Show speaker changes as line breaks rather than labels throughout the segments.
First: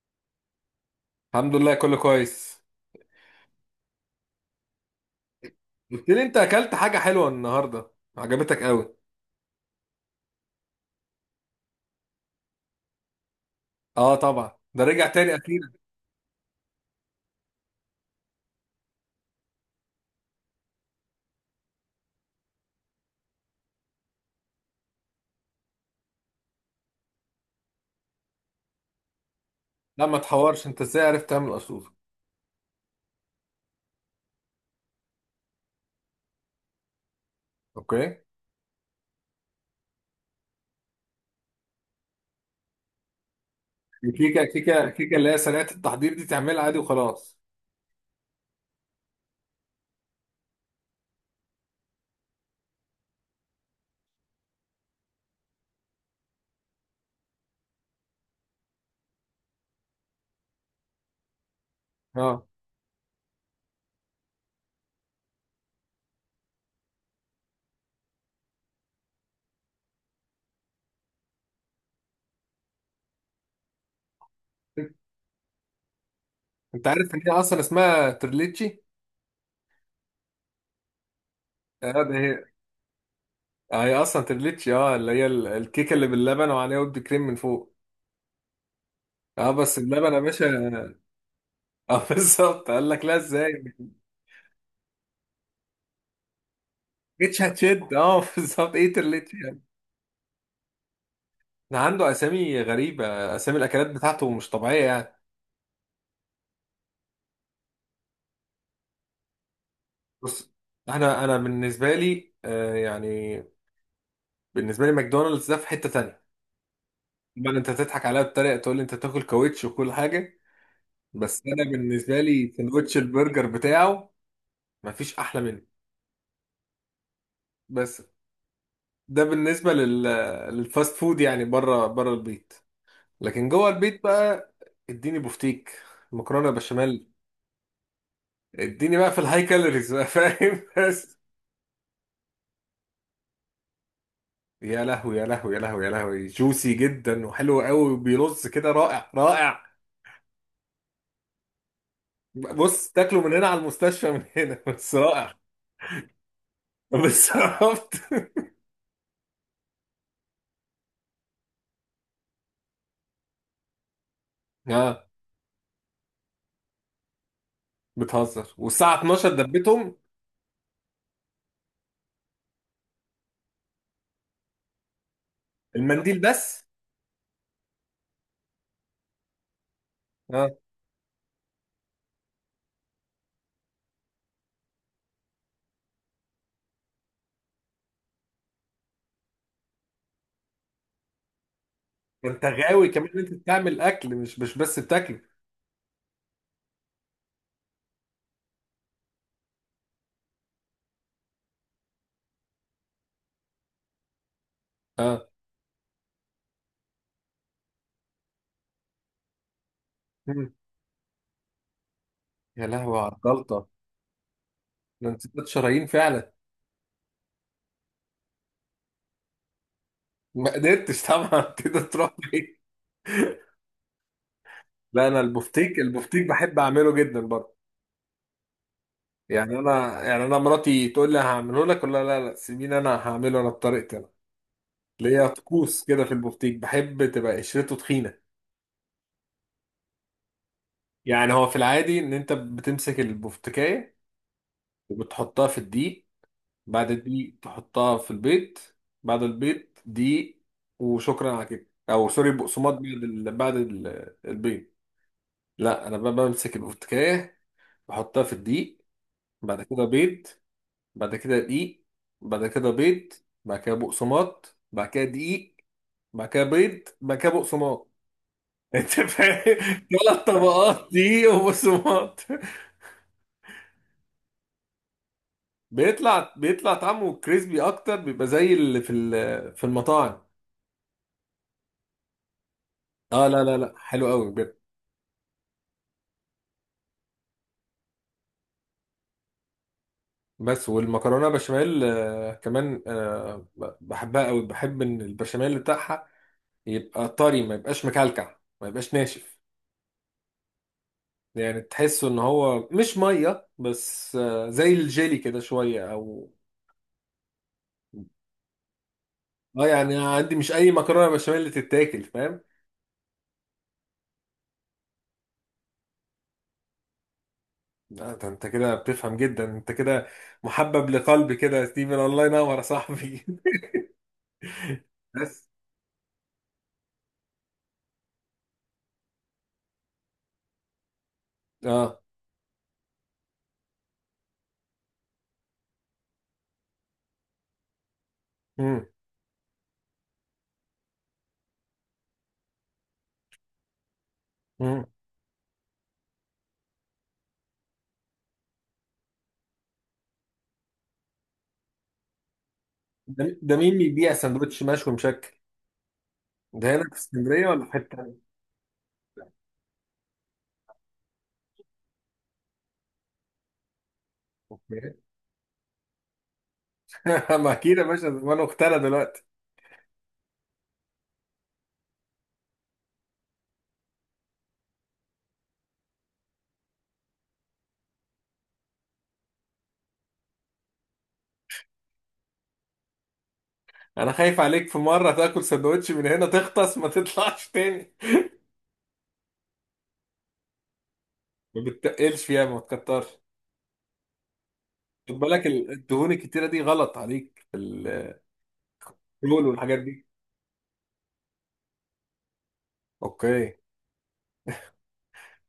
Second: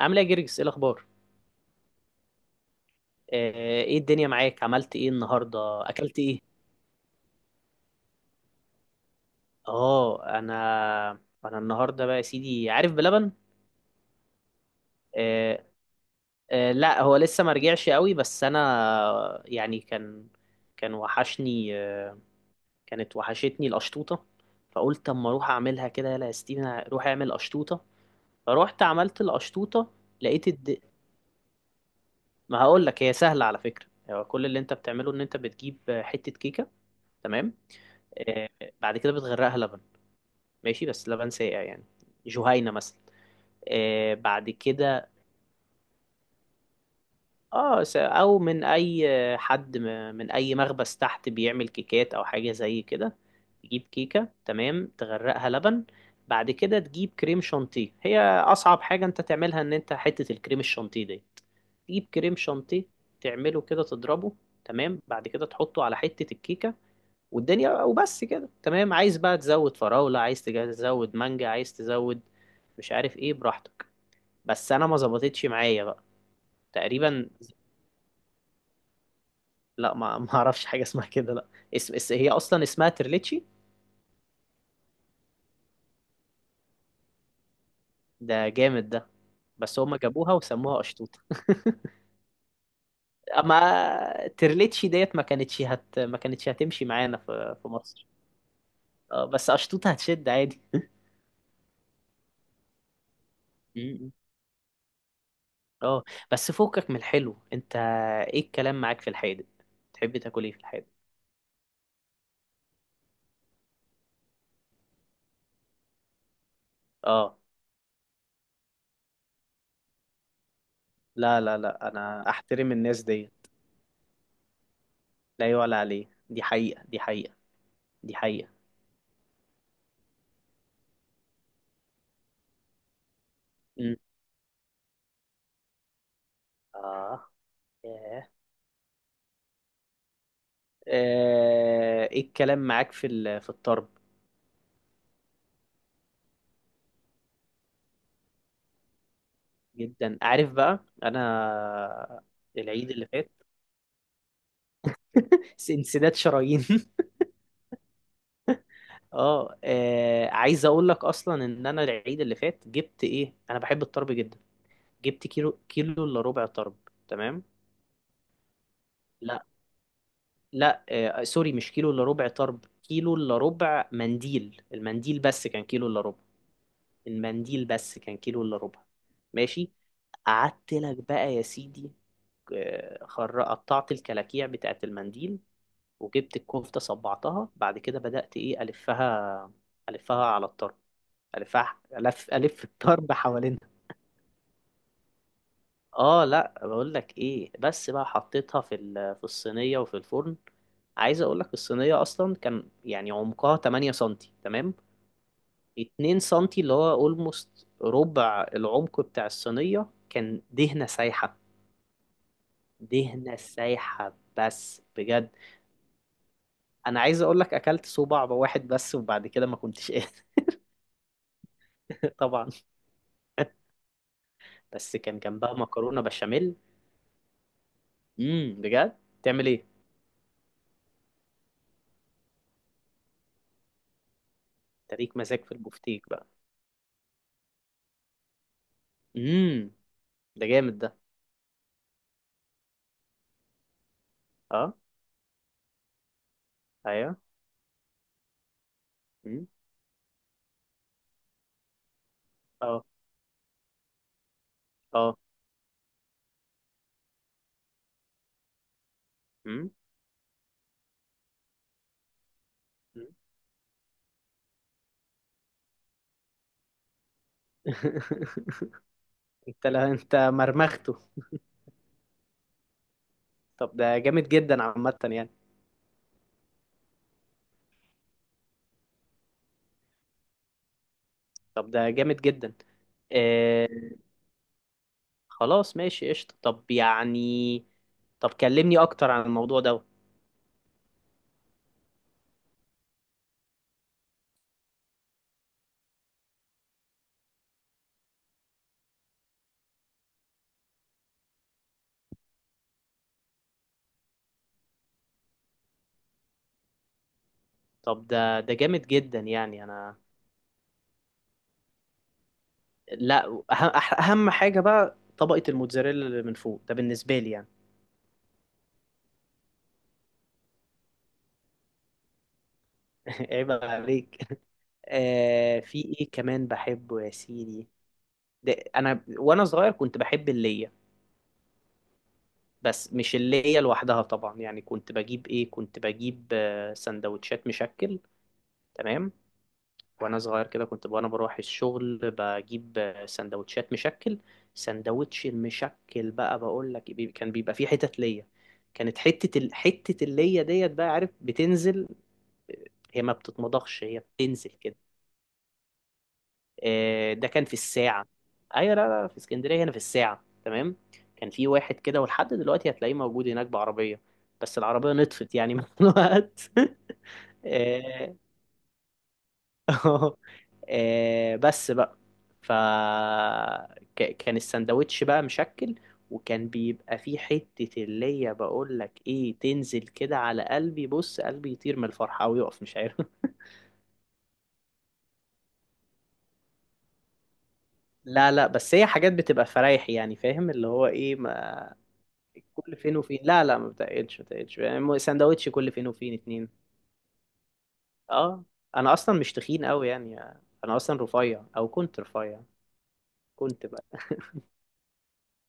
عامل ايه يا جرجس؟ ايه الاخبار؟
الحمد لله كله كويس.
آه، ايه الدنيا معاك؟ عملت ايه النهارده؟
قلت
اكلت
لي انت
ايه؟
اكلت حاجه حلوه النهارده، عجبتك قوي.
اه، انا النهارده بقى يا سيدي عارف بلبن.
اه طبعا ده رجع تاني
آه.
اخيرا.
آه، لا هو لسه ما رجعش قوي، بس انا يعني كان وحشني. كانت وحشتني القشطوطه. فقلت اما اروح اعملها كده، يلا يا ستيفن روح اعمل قشطوطه. فروحت عملت القشطوطه.
لا ما
لقيت
تحورش،
الد...
انت ازاي عرفت تعمل قشطوطه؟
ما هقول لك، هي سهله على فكره. هو كل اللي انت بتعمله ان انت بتجيب حته كيكه، تمام.
اوكي.
آه، بعد كده بتغرقها لبن. ماشي، بس لبن ساقع يعني، جهينة مثلا. آه،
الكيكه
بعد
كيكه
كده.
كيكه اللي هي سريعه التحضير دي تعملها عادي وخلاص.
اه، س- او من اي آه، حد من اي مخبز تحت بيعمل كيكات او حاجة زي كده. تجيب كيكة، تمام، تغرقها لبن. بعد كده تجيب كريم شانتيه. هي اصعب حاجة انت تعملها ان انت حتة الكريم الشانتيه دي، تجيب كريم
اه،
شانتيه، تعمله كده، تضربه. تمام، بعد كده تحطه على حتة الكيكة. والدنيا وبس كده، تمام. عايز بقى تزود فراولة، عايز تزود مانجا، عايز تزود مش عارف ايه، براحتك. بس انا ما ظبطتش معايا بقى،
انت عارف ان
تقريبا.
هي اصلا اسمها ترليتشي.
لا، ما اعرفش حاجه اسمها كده، لا.
اه ده
هي
هي،
اصلا اسمها ترليتشي.
هي اصلا ترليتشي، اه اللي هي الكيكه اللي باللبن وعليها ود كريم من فوق.
ده جامد ده.
اه بس
بس هما
اللبن يا
جابوها
باشا.
وسموها قشطوطه.
اه بالظبط، قال لك لا ازاي ما
اما ترليتشي ديت ما كانتش هتمشي معانا
جيتش
في
هتشد.
مصر.
اه بالظبط ايه
اه،
ترليتشي.
بس قشطوطه هتشد عادي.
ده عنده اسامي غريبه، اسامي الاكلات
م-م.
بتاعته مش طبيعيه يعني.
اه، بس فوقك من الحلو انت. ايه الكلام معاك في الحادق؟ تحب تاكل ايه
بص،
في الحادق؟
انا بالنسبه لي يعني بالنسبه لي ماكدونالدز ده في حته تانية.
اه،
طبعا انت تضحك عليا بطريقه تقول لي انت تاكل كاوتش وكل حاجه،
لا
بس
لا
انا
لا،
بالنسبه
انا
لي
احترم
سندوتش
الناس دي.
البرجر بتاعه مفيش احلى
لا يعلى
منه.
عليه، دي حقيقة، دي حقيقة،
بس
دي حقيقة.
ده بالنسبه لل للفاست فود يعني بره البيت. لكن جوه البيت بقى، اديني بوفتيك، مكرونه بشاميل،
اه. ياه.
اديني بقى في الهاي كالوريز بقى فاهم بس
آه، ايه الكلام معاك في الطرب؟
يا لهوي يا لهوي يا لهوي يا لهوي، جوسي جدا وحلو قوي وبيرص كده، رائع رائع.
جدا عارف بقى انا،
بص
العيد اللي
تاكله
فات.
من هنا على المستشفى من هنا بس رائع.
انسداد شرايين.
بس عرفت
اه. عايز اقول لك اصلا ان انا العيد اللي فات جبت ايه، انا بحب الطرب جدا.
اه.
جبت كيلو الا ربع طرب، تمام.
بتهزر، والساعة 12
لا
دبتهم.
لا، سوري، مش كيلو الا ربع طرب، كيلو الا ربع منديل. المنديل بس كان كيلو الا ربع.
المنديل بس.
المنديل بس كان كيلو الا ربع. ماشي،
اه
قعدت لك بقى يا سيدي. قطعت الكلاكيع بتاعت المنديل. وجبت الكفتة، صبعتها، بعد كده بدأت إيه ألفها. ألفها على الطرب، ألفها، ألف
انت
ألف
غاوي كمان
الطرب
إن انت
حوالينها.
بتعمل اكل مش بس بتاكل.
آه لأ، بقول لك إيه، بس بقى حطيتها في الصينية وفي الفرن. عايز أقول لك الصينية أصلا كان يعني عمقها 8 سنتي، تمام.
اه.
2 سنتي اللي هو أولموست ربع العمق بتاع الصينية كان
مم.
دهنة سايحة.
يا لهوي على
دهنة
الجلطة،
سايحة بس
ده انت
بجد.
ست شرايين فعلا.
انا عايز اقول لك اكلت صوبع واحد بس، وبعد كده ما كنتش قادر.
ما قدرتش طبعا تقدر تروح
طبعا.
بعيد.
بس
لا
كان
انا
جنبها
البفتيك،
مكرونه
البفتيك
بشاميل.
بحب اعمله جدا برضه.
بجد؟ تعمل
يعني
ايه؟
انا، يعني انا مراتي تقول لي هعمله لك، ولا لا، سيبيني انا هعمله انا بطريقتي انا.
تريك
ليا
مزاج في
طقوس كده
البفتيك
في
بقى.
البفتيك، بحب تبقى قشرته تخينه.
امم ده جامد ده.
يعني هو في العادي ان انت بتمسك البفتكايه
اه.
وبتحطها في الدقيق، بعد
ايوه.
الدقيق تحطها في البيض، بعد
امم.
البيض دقيق، وشكرا على كده، او سوري بقسماط بعد
اه.
بعد البيض.
اه.
لا انا بقى بمسك البفتكايه، بحطها في الدقيق، بعد
امم.
كده بيض، بعد كده دقيق، بعد كده
أمم.
بيض، بعد كده بقسماط، بعد كده دقيق، بعد كده بيض، بعد كده بقسماط انت فاهم،
انت، لا انت
ثلاث طبقات
مرمخته.
دقيق وبقسماط.
طب ده جامد جدا عامه يعني.
بيطلع طعمه كريسبي اكتر، بيبقى زي اللي في في المطاعم.
طب ده جامد جدا.
اه لا لا
آه
لا حلو قوي بجد.
خلاص ماشي قشطه، طب يعني. طب كلمني اكتر عن الموضوع ده.
بس والمكرونه بشاميل كمان بحبها قوي، بحب ان البشاميل بتاعها يبقى طري، ما يبقاش مكلكع، ما يبقاش ناشف. يعني تحسه ان هو مش ميه بس، زي الجيلي كده شويه او
طب ده جامد جدا يعني
اه. يعني
انا.
عندي مش اي مكرونه بشاميل اللي تتاكل فاهم.
لا. أهم أهم حاجة بقى طبقة الموتزاريلا اللي من فوق ده بالنسبة لي يعني.
لا ده انت كده بتفهم جدا، انت كده محبب لقلبي كده يا ستيفن، الله ينور يا صاحبي
عيب عليك.
بس.
آه، في إيه كمان بحبه يا سيدي؟ ده أنا وأنا صغير كنت بحب اللية.
اه.
بس مش اللية لوحدها طبعا، يعني كنت بجيب سندوتشات مشكل.
امم
تمام. وأنا صغير كده كنت، وأنا بروح الشغل، بجيب سندوتشات مشكل.
امم
سندوتش المشكل بقى بقول لك، كان بيبقى فيه حتت ليا. كانت حتة اللية ديت بقى، عارف، بتنزل. هي ما
ده ده مين
بتتمضغش، هي
بيبيع
بتنزل
سندوتش
كده.
مشوي مشكل؟ ده هنا في
آه، ده كان
اسكندريه
في
ولا في حته
الساعة.
تانية؟
أيوة، لا لا، في اسكندرية هنا في الساعة، تمام. كان في واحد كده ولحد دلوقتي هتلاقيه موجود هناك بعربية. بس العربية
أوكي.
نطفت يعني من الوقت.
ما اكيد يا باشا،
آه.
زمان اختنا دلوقتي.
بس بقى. ف كان السندوتش بقى مشكل. وكان بيبقى فيه حتة اللي هي، بقول لك ايه، تنزل كده على قلبي. بص، قلبي يطير من الفرحة ويقف، مش عارف.
انا خايف عليك في مره تاكل سندوتش من هنا تغطس ما تطلعش تاني.
لا لا، بس هي حاجات بتبقى فرايح يعني، فاهم اللي هو ايه،
ما
ما
بتتقلش فيها، ما
كل فين
تكترش.
وفين. لا لا، ما بتقلش ما بتقلش يعني،
خد بالك
سندوتش كل فين
الدهون
وفين
الكتيرة
اتنين.
دي غلط عليك، الكوليسترول
اه، انا اصلا مش تخين
والحاجات
قوي
دي.
يعني. انا اصلا رفيع، او كنت رفيع.
اوكي.
كنت بقى،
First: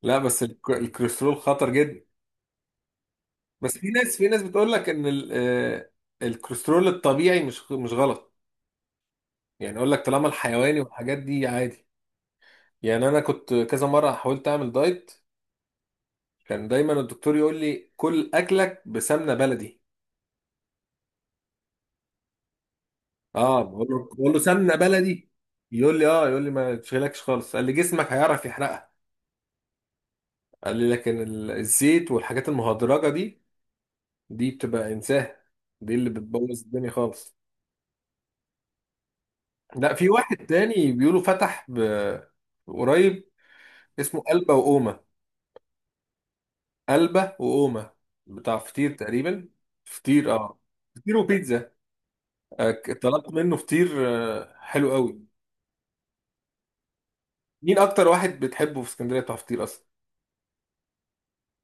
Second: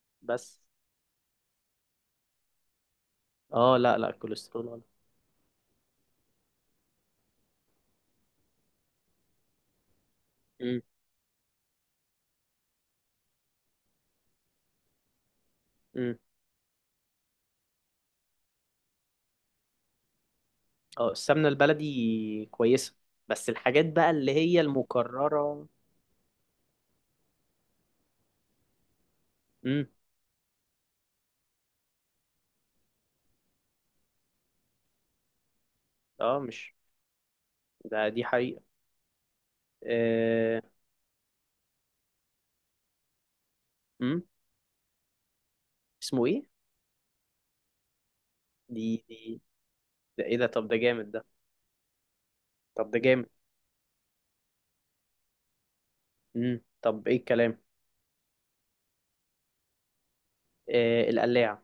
لا بس
بس.
الكوليسترول خطر جدا.
اه،
بس في
لا لا،
ناس، في ناس
الكوليسترول
بتقول
ولا.
لك ان الكوليسترول الطبيعي مش غلط. يعني اقول لك طالما الحيواني
امم.
والحاجات دي عادي. يعني انا كنت كذا مرة حاولت اعمل دايت،
امم.
كان دايما الدكتور يقول لي كل اكلك بسمنة بلدي.
اه، السمنة البلدي كويسة. بس
اه
الحاجات
بقول له،
بقى اللي
بقول له
هي
سمنة بلدي،
المكررة.
يقول لي اه، يقول لي ما تشغلكش خالص، قال لي جسمك هيعرف يحرقها.
امم.
قال لي لكن الزيت والحاجات المهدرجة دي، دي بتبقى انساه، دي اللي
اه،
بتبوظ
مش
الدنيا خالص.
ده دي حقيقة.
لا في واحد
آه.
تاني بيقولوا فتح قريب، اسمه
امم
قلبة وقومة.
اسمه ايه؟
قلبة وقومة بتاع
دي
فطير
دي
تقريبا،
ده
فطير
ايه ده؟
اه،
طب ده جامد
فطير
ده.
وبيتزا.
طب ده جامد.
طلبت منه فطير، حلو قوي.
مم. طب ايه الكلام.
مين اكتر واحد بتحبه في اسكندريه بتاع فطير اصلا؟
آه، القلاع.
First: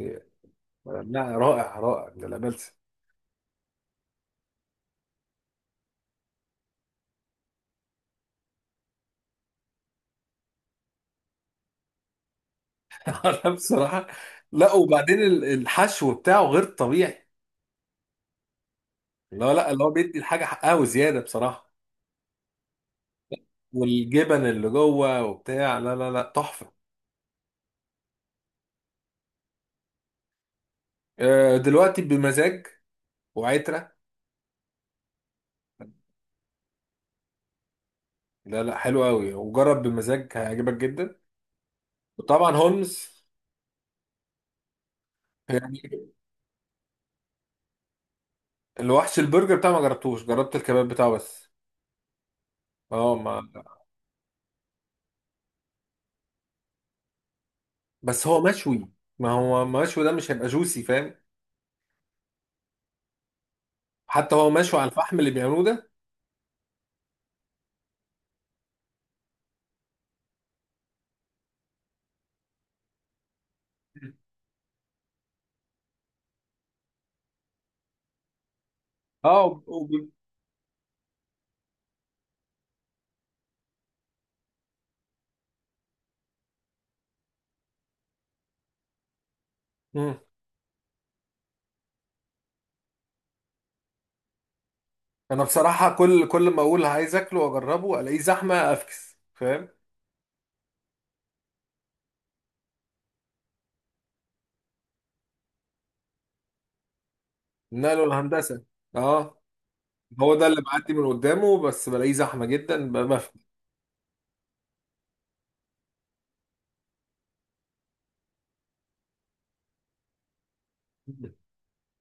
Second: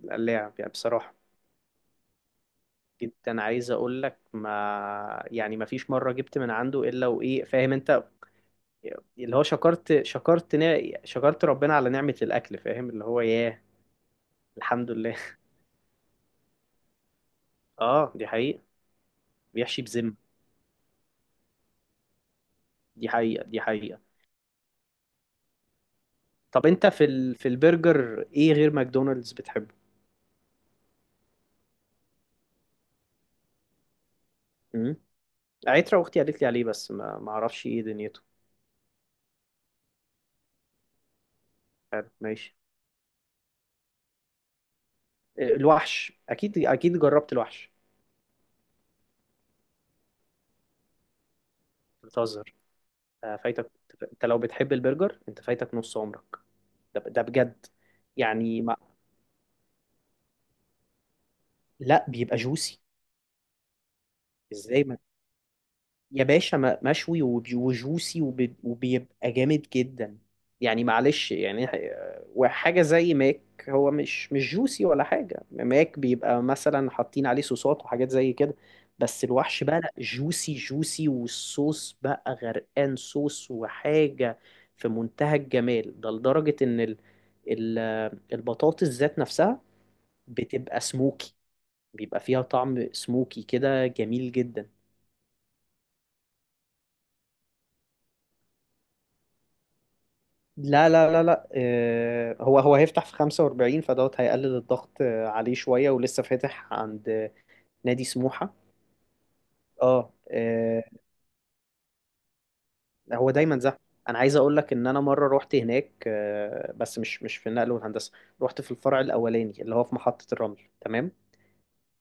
إيه،
القلاع يعني بصراحة،
لا رائع رائع ده، لا بلسه
جدا. عايز اقول لك ما يعني، ما فيش مرة جبت من عنده الا وايه، فاهم انت، اللي هو شكرت، شكرت ربنا على نعمة الاكل، فاهم اللي هو.
لا
ياه.
بصراحه، لا
الحمد لله.
وبعدين الحشو بتاعه غير طبيعي.
اه، دي حقيقة.
لا لا،
بيحشي
اللي هو
بذمة،
بيدي الحاجه حقها وزياده بصراحه،
دي حقيقة، دي حقيقة.
والجبن اللي جوه وبتاع، لا لا لا
طب
تحفة.
انت في البرجر ايه غير ماكدونالدز بتحبه؟
دلوقتي بمزاج وعترة.
امم عترة. اختي قالت لي عليه بس ما اعرفش ايه دنيته.
لا لا حلو قوي، وجرب بمزاج هيعجبك جدا.
حلو، ماشي.
وطبعا هولمز.
آه،
يعني
الوحش، اكيد اكيد جربت الوحش.
الوحش البرجر بتاعه ما جربتوش، جربت الكباب بتاعه بس.
بتهزر؟
اه ما.
آه، فايتك. انت لو بتحب البرجر انت فايتك نص عمرك. ده بجد.
بس هو
يعني ما...
مشوي، ما هو مشوي، ده مش هيبقى جوسي فاهم.
لا بيبقى جوسي.
حتى هو مشوي
ازاي
على الفحم اللي بيعملوه ده.
يا باشا، مشوي، وجوسي، وبيبقى جامد جدا. يعني معلش يعني وحاجة زي ماك، هو مش جوسي ولا حاجة. ماك بيبقى مثلا حاطين عليه صوصات وحاجات زي كده. بس
اه
الوحش
وب-
بقى لا،
وب-
جوسي جوسي، والصوص بقى غرقان صوص وحاجة. في منتهى الجمال، ده لدرجة إن البطاطس ذات نفسها
مم.
بتبقى سموكي. بيبقى فيها طعم سموكي كده، جميل جدا.
انا بصراحة كل ما اقول عايز اكله واجربه الاقيه زحمة افكس فاهم.
لا لا لا لا، هو هيفتح في 45 فدوت، هيقلل الضغط عليه شوية. ولسه فاتح عند نادي
نقله
سموحة.
الهندسة. اه
اه.
هو ده اللي بعدي من قدامه، بس بلاقيه زحمه جدا بقى، ما في.
هو دايما زحمة. انا عايز اقول لك ان انا مرة روحت هناك، بس مش في النقل والهندسة. روحت في الفرع الاولاني اللي هو في محطة الرمل، تمام.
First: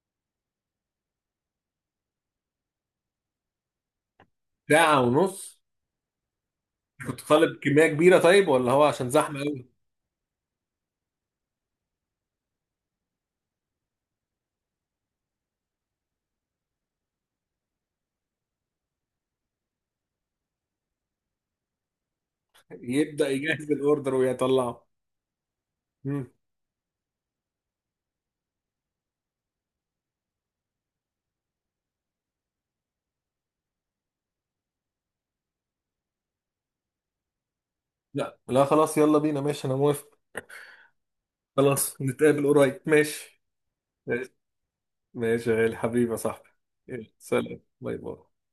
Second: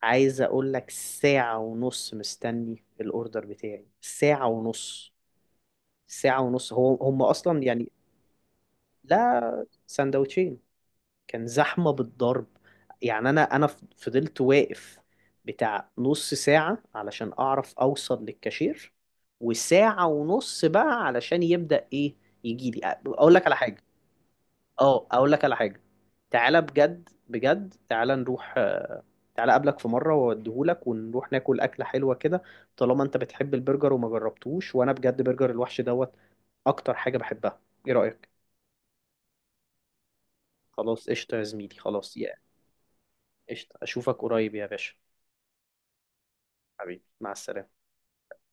عايز اقول لك ساعة ونص مستني الاوردر بتاعي، ساعة
ساعه
ونص.
ونص؟
ساعة ونص.
كنت
هم
طالب
اصلا
كميه
يعني.
كبيره طيب، ولا هو عشان زحمه
لا،
قوي؟
سندوتشين. كان زحمة بالضرب. يعني أنا فضلت واقف بتاع نص ساعة علشان أعرف أوصل للكاشير. وساعة ونص بقى علشان يبدأ إيه، يجي لي.
يبدا
أقول لك على
يجهز
حاجة.
الاوردر ويطلعه.
أه، أقول لك على حاجة.
مم.
تعالى بجد، بجد تعالى نروح. تعالى أقابلك في مرة وأوديهولك ونروح ناكل أكلة حلوة كده. طالما أنت بتحب البرجر وما جربتوش، وأنا بجد برجر الوحش دوت أكتر حاجة بحبها. إيه رأيك؟
لا لا خلاص يلا بينا، ماشي انا موافق.
خلاص، قشطة يا زميلي،
خلاص
خلاص يا.
نتقابل قريب، ماشي.
قشطة، أشوفك
ماشي،
قريب يا باشا.
ماشي يا غالي، حبيبي يا صاحبي.
حبيبي،
يلا،
مع
سلام،
السلامة.
باي باي.